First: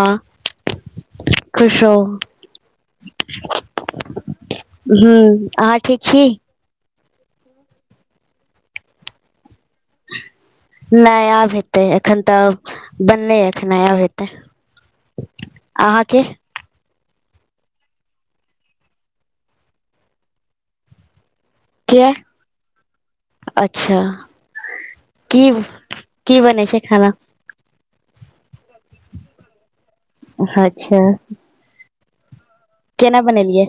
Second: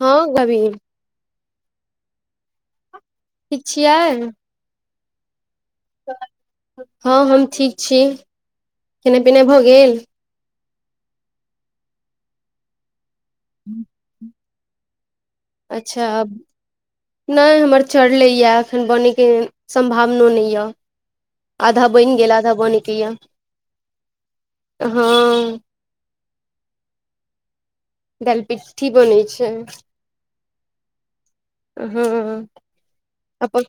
आ हँ गबी [unintelligible] खुशो रहु ठीक छियै हु अहाँ ठीक छी ह हम ठीक छी [inaudible] खेना पिना भऽ गेल नै आब हेतै एखन तऽ बनले अखने आब हे [unintelligible] अच्छा अब [inaudible] नै हमर चरले यऽ एखन बनैके संभावनो नै यऽ आधा किया बैन गेल आधा बनैके यऽ अच्छा [inaudible] ह कि बनै छै खाना दाइल पिट्ठी बनेै छै हच्छा हऽ केना बनेलियै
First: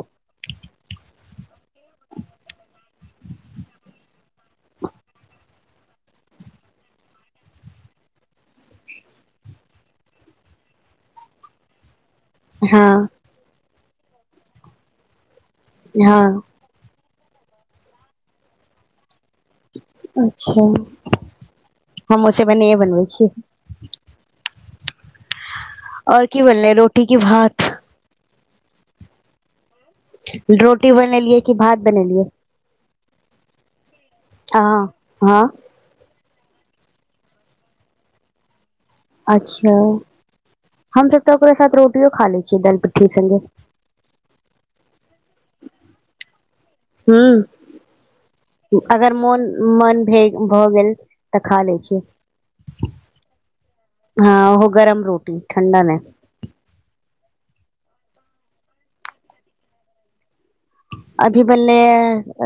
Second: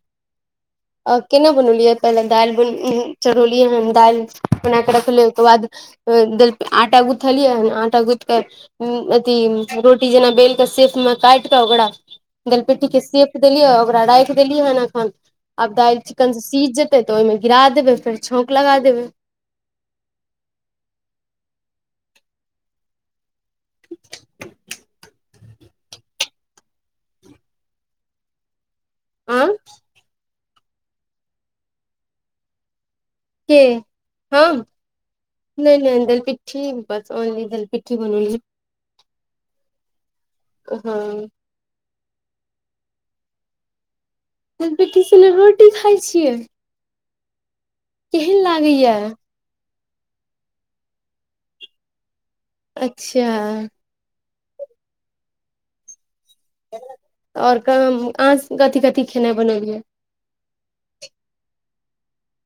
आ केना बनेलिये पहिले दाइल बन [unintelligible] चढ़ौलियै हन दाइल बना कऽ रखलियै ओइ केँ बाद दाल आटा गूथलिय हन आटा गुथ कऽ हु अथी रोटी जेना बेल कऽ सेफ में काइट कऽ ओकरा हँ दलपिटी केँ सेफ देलियै ओकरा राइख देलिहन अखन आब दाइल हँ चिक्कन से सीझ जे तऽ ओयमे गिरा देबै फेर छौंक लगा देबै। अच्छा हम उ सब एनैये बनबै छियै [inaudible] और की बनलेय रोटी की भात आँय रोटी बनेलियै कि भात बनेलियै के हम अहाँ हँ नय नय दैलपिट ठी बस ऑनली दलि पिट्ठी बनेलियै अच्छा हँ हम‌ तऽ सब तऽ ओकरा साथ रोटियो खा लै छियै दालि पिट्ठी संगे दलि पिट्ठी संगे रोटी खाय छियै। केहन हुँ लागैया अगर मोन मन भेल भऽ गेल तऽ खा लै छी अच्छा हँ उहो गरम रोटी ठण्डा नय आओर काम अहाँ स कथि कथि खेनाए बनेलियै अभी बनलेै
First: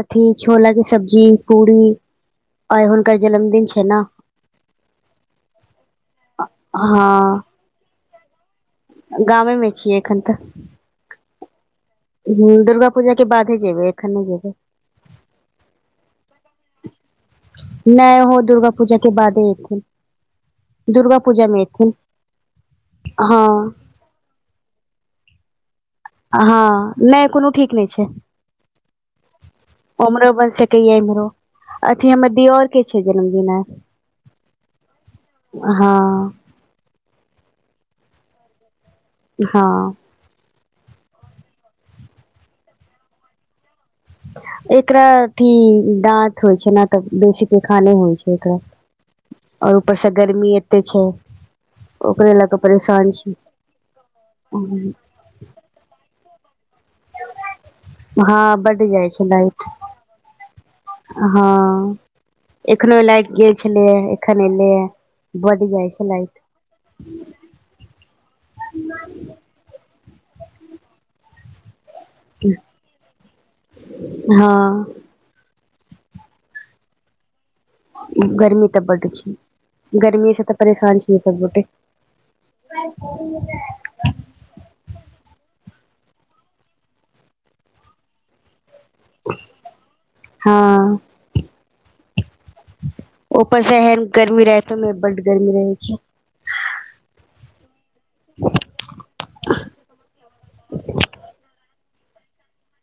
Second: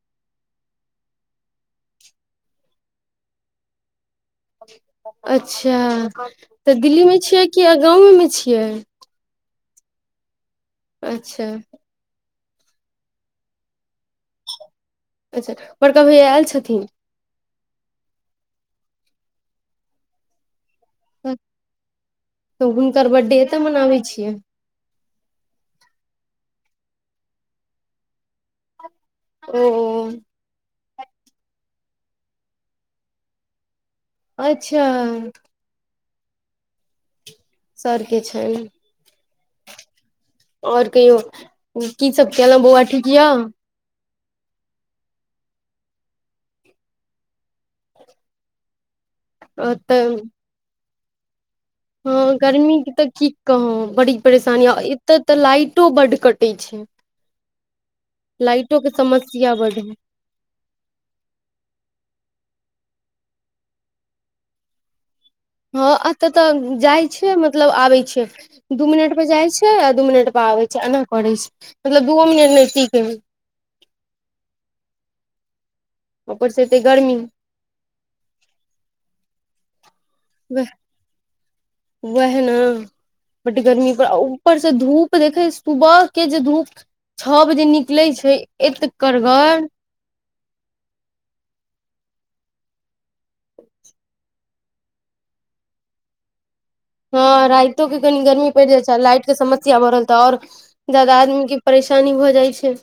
अथी छोला कऽ सब्जी पूरी आय हुनकर जनमदिन छै न अच्छा तऽ दिल्ली मे छियै कि अ गाँवमे मे छियै गामेमे छियै एखन तऽ अच्छा हुँ दुर्गा पूजा के बादे जेैबे एखन नय जेैबे अच्छा बड़का भैया आएल छथिन नय ओहो दुर्गा पूजा के बादे एथिन। दुर्गा पूजामे एथिन हँ बी छियै हँ नय कोनो ठीक नय छै ओ ओमरो बनि सकैये इम्हरो अथी हमर देयोर के छै जन्मदिन आय अच्छा हँ सरके छनि हँ आओर कहियो की सब केलौं बौआ ठीक य एकरा अथी दाँत होइ छै ने तऽ बेसी पेखाने होइ छै एकरा आओर तऽ ऊपरसँ गर्मी एते छै ओकरे हँ लऽ के गर्मीके तऽ परेशान की छी कहौं बड़ी परेशानी आ एत तऽ लाइटो बड्ड कटै छै हँ लाइटो बड्ड के जाइ छै समस्या लाइट बड्ड है। हँ एखनो लाटि गेल छलैये एखन एलैये बड जाइ हँ छै अत लाइट तऽ जाइ मतलब आबै छै दू मिनट पर जाइ छै आ दू मिनट पर आबै छै एना करै छै मतलब दूओ मिनट नय टिकै हय हँ ओपर सँ एतै गर्मी गर्मी तऽ बड्ड छै गर्मी। कते परेशान छीयै सब गोटे गरमी पर उ ऊपर से धूप देखे सुबह के जे धूप छ बजे निकलै छै एत करगर हँ ऊपर से एहन गर्मी रैतो मे बड्ड गर्मी रहै छै हँ रैतो के कनी गर्मी पड़ि जाइ छै लाइट के समस्या बढ़ल तऽ आऔर जदा आदमी के परेशान शानी भऽ जाइ छै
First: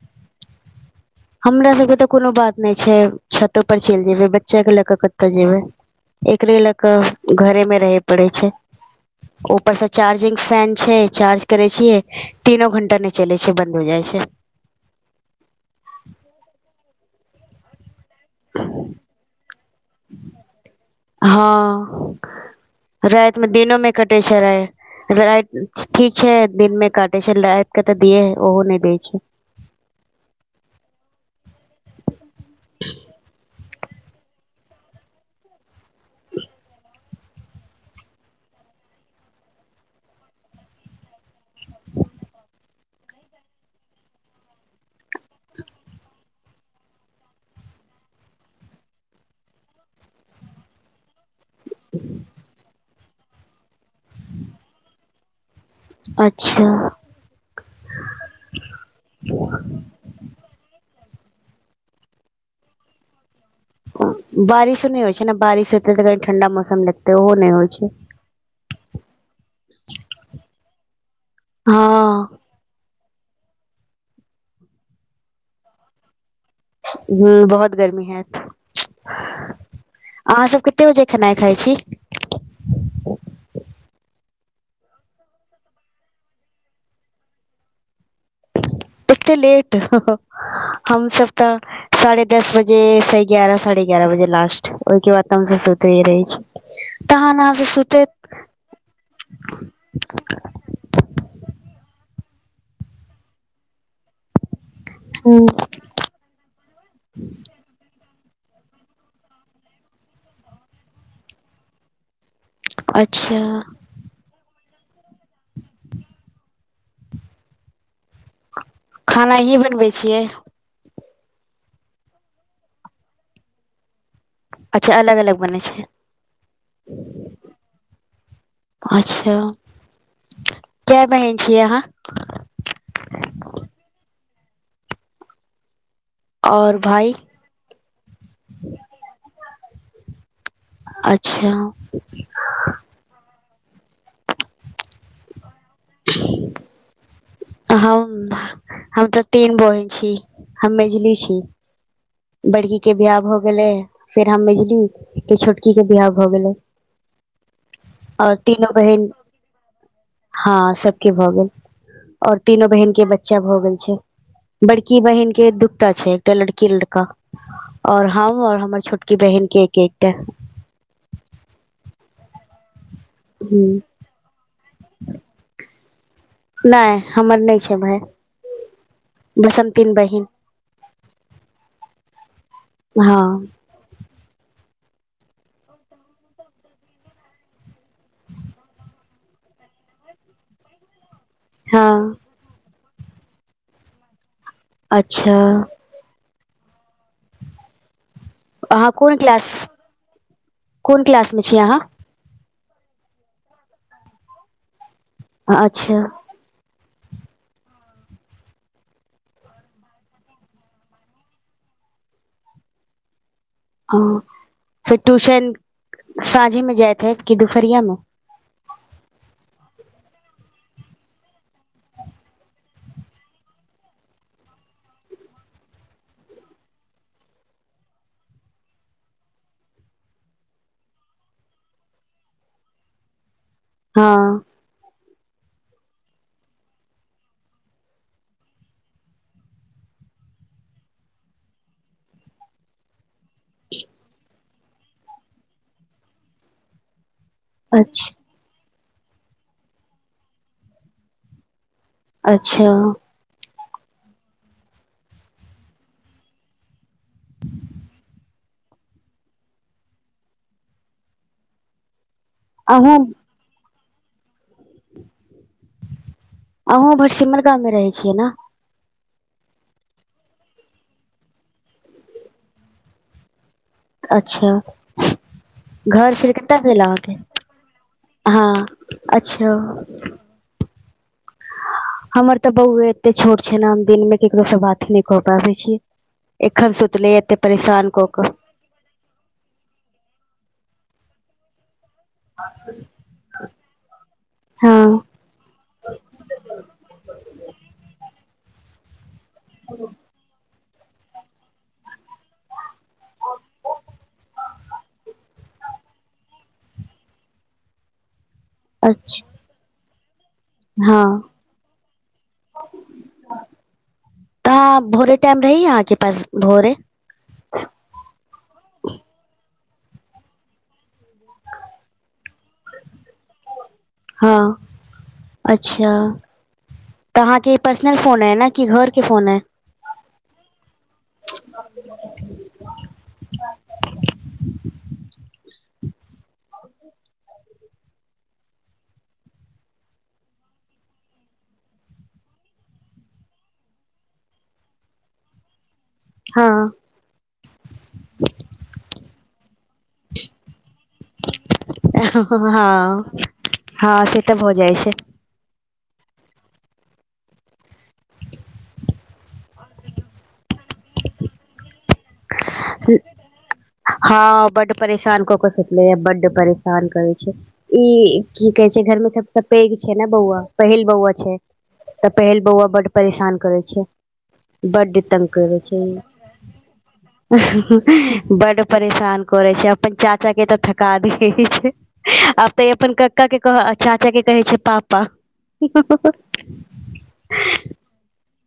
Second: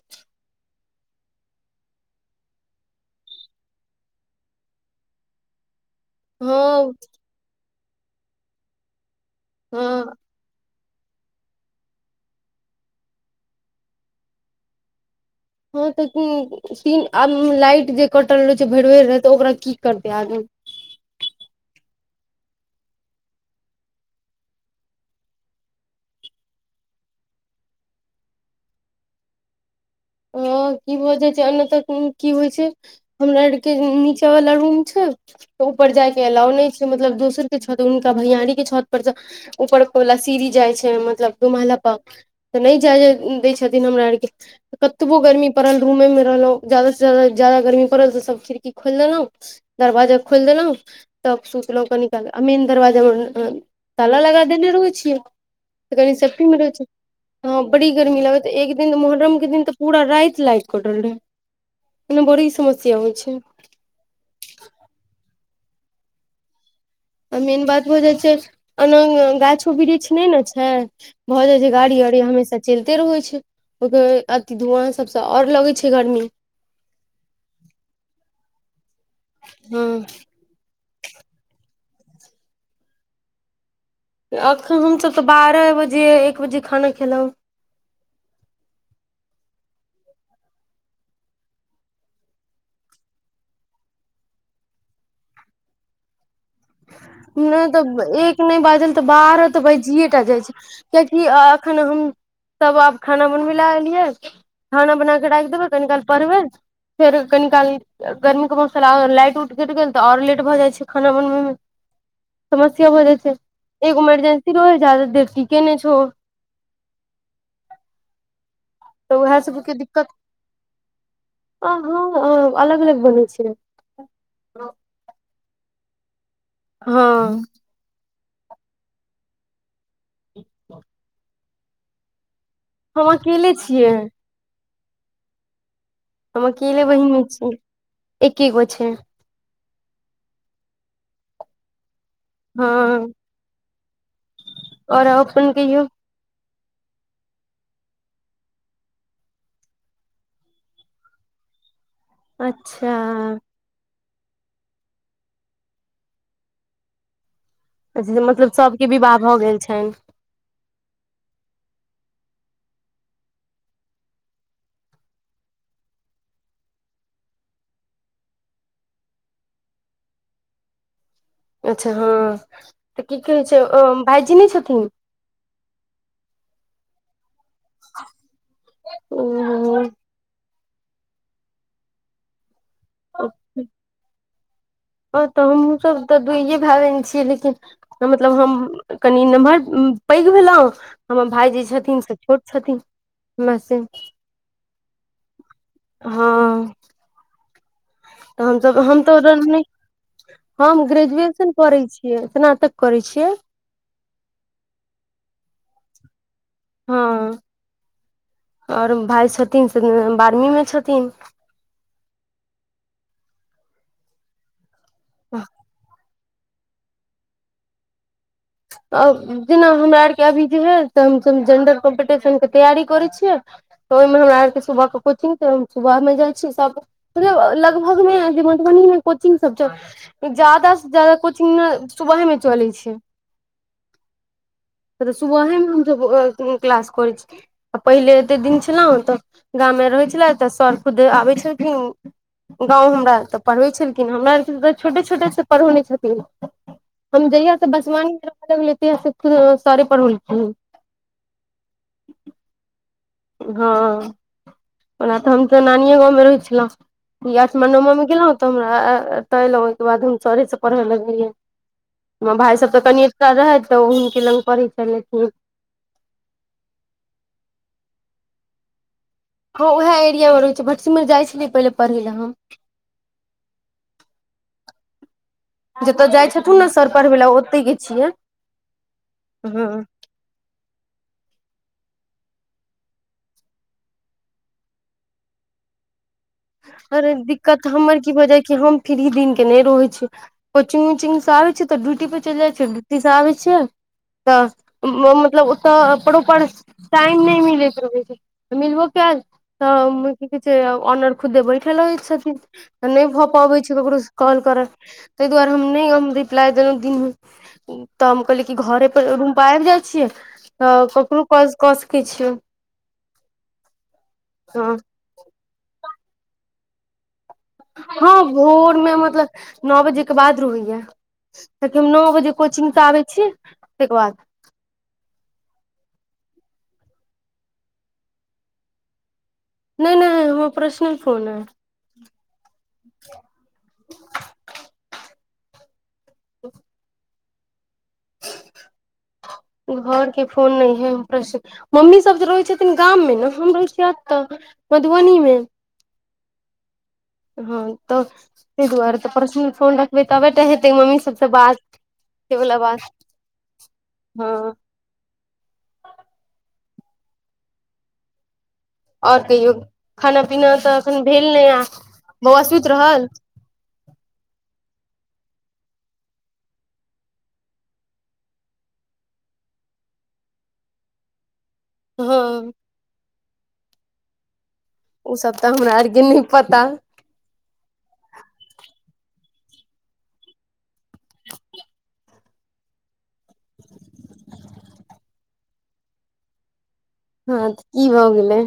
हमरा सबके तऽ कोनो बात नैक्षछै छतो पर चैल जेयबै बच्चा के लए कऽ कतय जेबै एकरे ल क हँ घरे मे रहे पड़े छै ऊपर से हँ चार्जिंग फैन छै चार्ज करै छियै तीनो घंटा नै चलै छै बंन्द हो जाइ छै हँ तऽ तीन आ लाइट जे कटल रहै छै भरि भरि रह त ओकरा की करतै आदमी हँ रैतमे दिनोमे कटै छै रा ठीक छै दिनमे काटे छै रैत के तऽ दियै ओहो नै दै छै ह की भऽ जाइ छै एने तक की होइ छै हमरा आर के नीचा वाला रूम छै तऽ ऊपर जायके अलाव नै छै मतलब दोसरके छत हुनका भैयारी के छत परर उपरकला सिरी जाइ छै मतलब दुमाहला प तऽ नै जाय दै छथिन हमरा आरके कतबो गर्मी पड़ल रूमे मे रहलहुँ ज्यादास से जााददा ज्यादा गर्मी पड़ल तऽ सभ खिड़की खोइलि देलौ दरवाजा खोइल देलौ तब सोचलहुँ कनी काल आ मेन दरवाजामे ताला लगा देने रहै छियै तऽ कनि सेफ्टी मे अच्छा रहै छै हँ बड़ी गर्मी लागत एक दिन मुहर्रम के दिन तऽ पूरा राति लैट अटल रहे एने बड़ी समस्या होइ छै, बारिशो नै होइ छै ने बारिश होतै तऽ क ठंडा मौसम लगतै आ मेन बात भऽ जाइ छै अना गाछो वृक्ष नै न छै, भऽ जाइ छै हँ गाड़ी वाड़ी हमेशा चैलते रहै छै ओ अथ धुआँ सबसँ आओर लगै छै गर्मी ह बहुत गर्मी हेएत हँ अहाँ सबके कते बजे खेनाइ खाइ छी एखन हमसभ तऽ बारह बजे एक बजे खाना खेलहुँ एते लेट ह ह हम सब तऽ साढ़े दस बजेसँ एगारह साढ़े एगारह बजे लास्ट ओहिके बाद त हमस सुइती रहै छी, तहन अहाँ नै से तऽ सुतैत एक नै बाजल तऽ बार तऽ बैजियए टा जाइ छै कियाकि एखन हम सब आब खाना बनबे लए एलियै खाना बना के हूँ राख देबै कनिकाल परवे फेर कनी काल गर्मीे मौसल लाइट उट कैट गेल तऽ आओर लेट भऽ जाइ छै खाना बनबै मे समस्या हो जाइ छै अच्छा एगो इमरजेंसी रह जादा देर ठीके नै छै ओ तऽ खाना उएह अहीं सबके बनबै दिक्कत छियै हँ। अलग अलग बनै छियै अच्छा अलग अलग बने छै। हँ। अच्छा, के बहिन छीयै अहाँ हम अकेले छियै। हम और अकेले भाय बहिमे छीयै एके गो छै। अच्छा। हँ। आओर [unintelligible] कहियौ। [unintelligible] हम हम तऽ तीन बहिन छी हम मेजली छी बड़की के अच्छा बिियाह भऽ गेलै फेर हम बझली त छोटकी के बिियाह भऽ गेलै जे और मतलब तीनो सबके बहिन विवाह भऽ गेल छनि हँ सबके भऽ गेल। और तीनो बहन के बच्चा भऽ गेल छै। बड़की बहिन के दूटा छै एकटा लड़की लड़का आओर हम आऔर हमर छोटकी बहिन के एक एकटा अच्छा हँ तऽ की कहै छै हूँ भाईजी नहि छथिन नहि हमर नहि छै भाय बस हम तीन बहिन। ओ हँ तब तऽ हमूँ सब तऽ दुइए भायन छीियै लेकिन मतलब हम कनि नमहर पैघ भेलहुँ हमर भाय जे छथिन से हँ छोट छथिन हमरा से अच्छा। हँ। तऽ हम सब अहाँ हम कोन क्लास तऽ हम कोन क्लासमे ग्रेजुएशन छी अहाँ करै छी। स्नातक करै छियै। अच्छा। हँ आओर भाय छथिन से बारहवीं मे छथिन हँ फेर ट्यूशन साँझे मे जाएते कि दुपरियामे ओर जेना हमरा आरके अभी जे है से हमस जेंडर कम्पटिशन के तैयारी करै छियै, तऽ ओहिमे हमरा आरके सुबहके कोचिङंग तऽ हम सुबहमे जाइ छी सभ मतलब लगभग मे मधुबनी मे कोचिंग सब छै, जादा से जादा कोचिंग ने सुबहे मे चलै छै, हँ। त तऽ सुबह ह हम सभ क्लास कर छी, आ पहिले एते दिन छलहु तऽ गाममे रहै छले तऽ सर खुद आबै छलखिन गाँव हमरा तऽ पढ़बै छलखिन हमरा आर छोटे छोटे से पढ़ौने छथिन हम जहिया से बसवान अच्छा लग ले तहिया से सरे पढोलखिन। अच्छा। हँ। ओना तऽ हम तऽ नानीये गाँव में रहैय छलहुँ [unintelligible] गेलहुँ। तऽ हमरा एतऽ अल ओहिके बाद हम सरेसँ पढ़ै लगलियै हमर भााय सब तऽ अहूँ कनि। तऽ राहित तऽ हुनके लग पढैय छलखिन। अहूँ भरसिमर गाँव मे रहैय छियै ना। हँ उएह एरिया मे रहै छै भटसिमर जाइ छलियै पहिले पढ़ैय ला हम। अच्छा। जतऽ घर जाइ फेर कतऽ छथुन ने गेल सर पढ़बै लए ओतहि गे छियै अहाॅं अच्छा। हँ हमर तऽ बहु एते छोट छै ने हम दिन में केकरो से बात ही नहि कऽ पाबैय छी। एखन सुतले एते परेशान कऽ क। फि्री दिन के रहै छी कोचिंग उचिंग सऽ अबे छैय तऽ ड्यूटी पर चलि जाइ छियै डूटी से आबै छियै तऽ हँ [unintelligible] मतलब। तऽ प्रोपर टाइम नहि मिलैत रहै छै मिलबो कायल तऽ की कहैय छैय। से ऑनर खुदे बैठल रहै छथिन तऽ नै भऽ पाबै छै ककरो से कॉल करब। तैय दुआरे हम ने हम रिप्लाई देलौ दिनमें। [unintelligible] तऽ हम कहली कि घर पर अच्छा रूम पर अबि जैं छीयै। तऽ हँ करनो काज सकैत छियौ [inaudible] तऽ ह अहाँ भोरे टाइम रहै यऽ अहाँकेँ पास भोरे। हँ भोर में मतलब नओ बजे केँ बाद रहैय ताकि हम नओ बजे कोचिंग स आबै छी तैके बाद। हऽ [inaudible] अच्छा। तऽ अहाँकेँ ई पर्सनल फोन ऐ न की घर कऽ फोन ऐ। नै नै हमर पर्सनल फोन ऐ। [unintelligible] [unintelligible] [unintelligible] ई घर केँ फोन नै है। [unintelligible] मम्मी सब जे रहैत छथिन गाम में न हम रहैय छियै एतऽ मधुबनी में। हँ हँ तऽ तैय दुआरे तऽ पर्सनल फोन रखबै तबे तऽ हेतै मम्मी सभ स बात। से [unintelligible] वला बात हँ तऽ भऽजाइ [unintelligible] और कहियो खाना पीना तऽ एखन भेल नै आ बौआ सुइत रहल। हँ बड़ परेशान कऽ सुतलैया बड परेशान करै छैय। ई की कहे छै घर में सबसे पैघ छै न बौआ पहिल बौआ छैय। तऽ हँ पहिल बौआ बड़ परेशान करै छैय [inaudible] बड ओ तंग सब तऽ करैय हमरा छैय। आरके नहि पता। [unintelligible] बड परेशान करे छै अपन चाचा केँ तऽ थका दैय छैय। आब तऽ ई अपन कक्का कह चाचा केँ कहै छैय पापा। [unintelligible] हऽ तऽ की भऽ गेलैय।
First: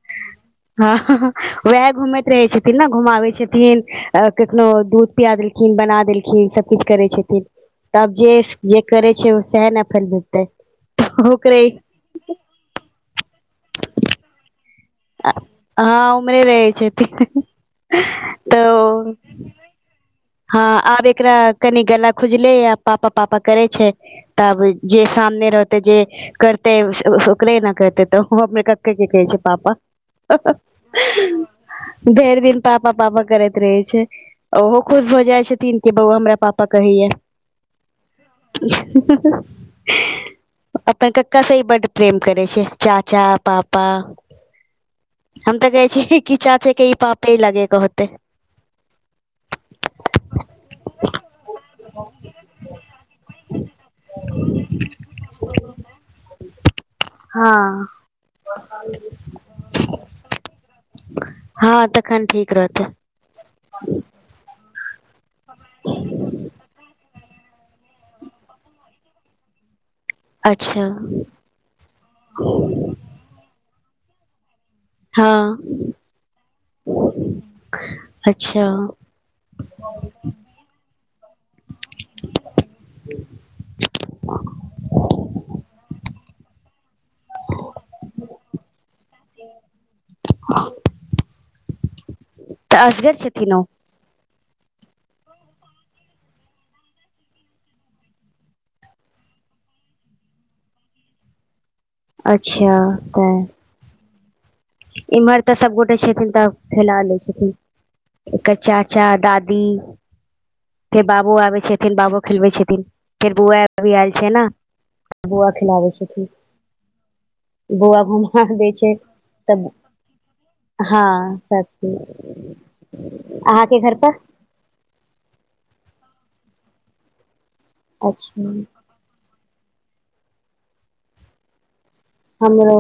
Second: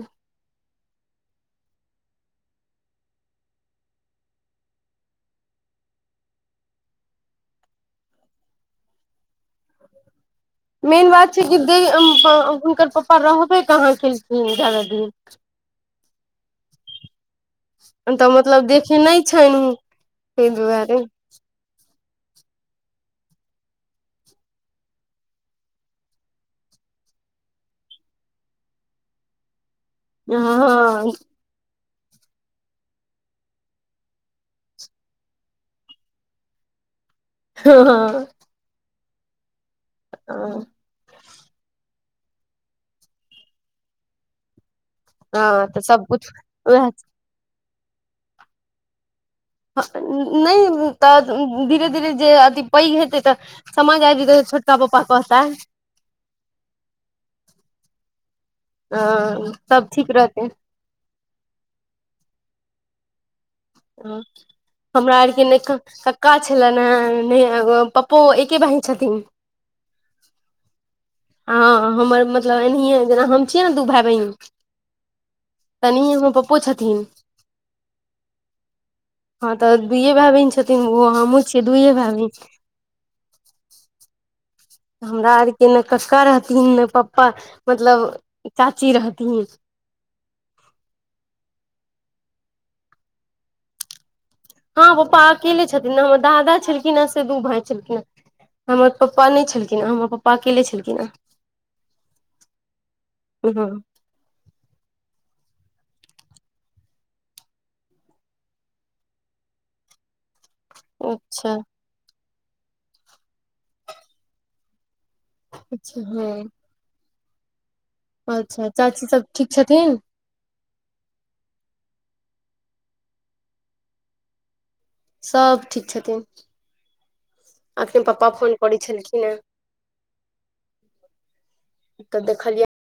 [unintelligible] वएह घूमैत रहै छथिन न घुमाबै छथिन। अ कखनो दूध पिया देलखिन बना देलखिन सभ किछ करैय छथिन। तब जे जे करे छै ओ से है न अखन हेतै मेन बात छै कि दे हुनकर पापा रहबै कहाँ केलखिन ज्यादा दिन। हँ उम्हरे रहै छथिन तऽ मतलब देखे तऽ नै छैन उन [inaudible] हँ आब एकरा कनि गला खुजले आ पापा पापा करै छै तब जे सामने रहतै जे करते ओकरे न कहते तऽ अपने कके केँ कहै छैय पापा। हँ [unintelligible] भेर दिन पापा पापा करैत रहे छै ओहो। खुश भऽ जाइ छथिन कि बौव हमरा पापा कहैया। [unintelligible] [unintelligible] [unintelligible] अपन कक्का से बड प्रेम करै छै चाचा पापा हम तऽ कहै छि सबकुछ कि चाचे केँ उएह ई पापे लगे कहतै नै तऽ धीरे धीरे जे अथी पैघ हेतै तऽ समझ आइब जेते तऽ छोटका पपा कहता हँ [inaudible] अ सब ठीक रहतै हँ तखन ठीक रहतै [inaudible] हमरा आरके नै कक्का छलेन हेँ नय पप्पो एके भाई छथिन अच्छा हँ हमर मतलब एनाहिए जेना हम छियै ने दू भाय बहिन हँ तनेही हमर पप्पो छथिन अच्छा हँ तऽ दुइयए भाय बहिन छथिन ओ हमूँ छियै दुइयए भाय बहिन [inaudible] हमरा आरके ने कक्का रहथिन ने पप्पा मतलब चाची रहथिन [inaudible] तऽ असगर छथिन ओ हँ पप्पा अकेले छथिन हमर दादा छलखिन हे से दू भाय छलखिन हँ हमर पप्पा नय छलखिन हेँ हमर पापा अकेले छलखिन हँ अच्छा तैं [inaudible] इम्हर तऽ सबगोटे छथिन तऽ खैला लै छथिन एकर चाचा दादी फेर बाबो अच्छा आबै छथिन बाबो खेलबै छथिन फेर बौआ अभी आयल छै न बोआ खिलबै अच्छा छथिन हँ बोआ [inaudible] अच्छा दै छै चाची सब ठीक तब छथिन हँ सब ठीक अहाँके घर पर सब ठीक छथिन अखने पापा अच्छा फोन करै छलखिन हे तऽ देखलियै हमरो